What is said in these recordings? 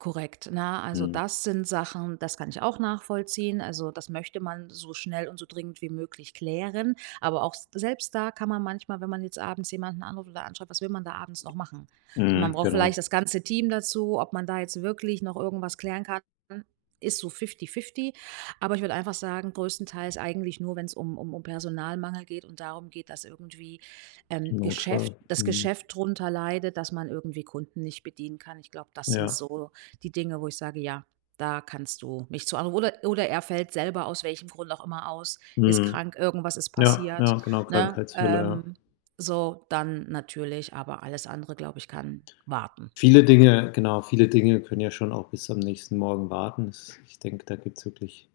Korrekt, ne? Also, Mhm. das sind Sachen, das kann ich auch nachvollziehen. Also, das möchte man so schnell und so dringend wie möglich klären. Aber, auch s selbst da kann man manchmal, wenn man jetzt abends jemanden anruft oder anschreibt, was will man da abends noch machen? Man Mhm. braucht vielleicht Genau. das ganze Team dazu, ob man da jetzt wirklich noch irgendwas klären kann, dann ist so fifty-fifty. Aber ich würde einfach sagen, größtenteils eigentlich nur, wenn's um um um Personalmangel geht und darum geht, dass irgendwie, ähm, Im Geschäft Notfall. das Mhm. Geschäft drunter leidet, dass man irgendwie Kunden nicht bedienen kann. Ich glaube, das sind Ja. so die Dinge, wo ich sage: „Ja, da kannst du mich zu anru“ oder oder er fällt selber aus welchem Grund auch immer aus, ist Mhm. krank, irgendwas ist Ja, passiert, ja, genau, ne? Krankheitsfälle, ja. Ähm, so dann natürlich, aber alles andere, glaube ich, kann warten. Viele Dinge genau, viele Dinge können ja schon auch bis am nächsten Morgen warten. Es ich denke, da gibt's wirklich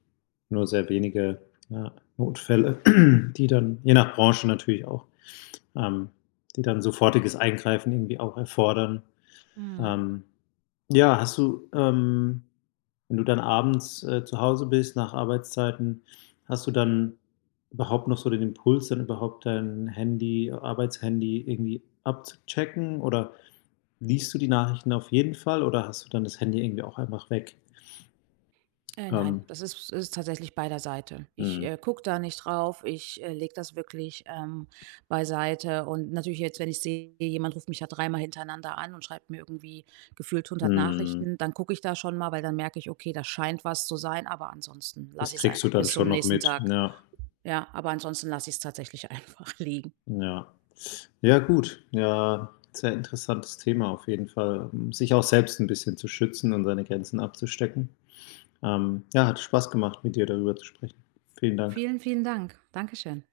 nur sehr wenige ja Notfälle, die dann, je nach Branche natürlich auch ähm, die dann sofortiges Eingreifen irgendwie auch erfordern. Mhm. Ähm, ja, hast du ähm, wenn du dann abends, äh, zu Hause bist nach Arbeitszeiten, hast du dann überhaupt noch so den Impuls, dann überhaupt dein Handy Arbeitshandy irgendwie abzuchecken oder liest du die Nachrichten auf jeden Fall oder hast du dann das Handy irgendwie auch einfach weg? Äh, nein, Ähm das ist ist tatsächlich bei der Seite. Ich, Mhm. äh, gucke da nicht drauf, ich, äh, lege das wirklich, ähm, beiseite. Und natürlich jetzt, wenn ich sehe, jemand ruft mich da dreimal hintereinander an und schreibt mir irgendwie gefühlt 100 Mhm. Nachrichten, dann gucke ich da schon mal, weil dann merke ich: „Okay, da scheint was zu sein“, aber ansonsten Das lasse ich es kriegst du einfach dann bis schon zum noch nächsten mit, Tag ja. ja, aber ansonsten lasse ich es tatsächlich einfach liegen. Ja. Ja gut, ja, sehr interessantes Thema auf jeden Fall, hm, sich auch selbst 'n bisschen zu schützen und seine Grenzen abzustecken. Ähm, ja hat Spaß gemacht, mit dir darüber zu sprechen. Vielen Dank. Vielen, vielen Dank. Dankeschön.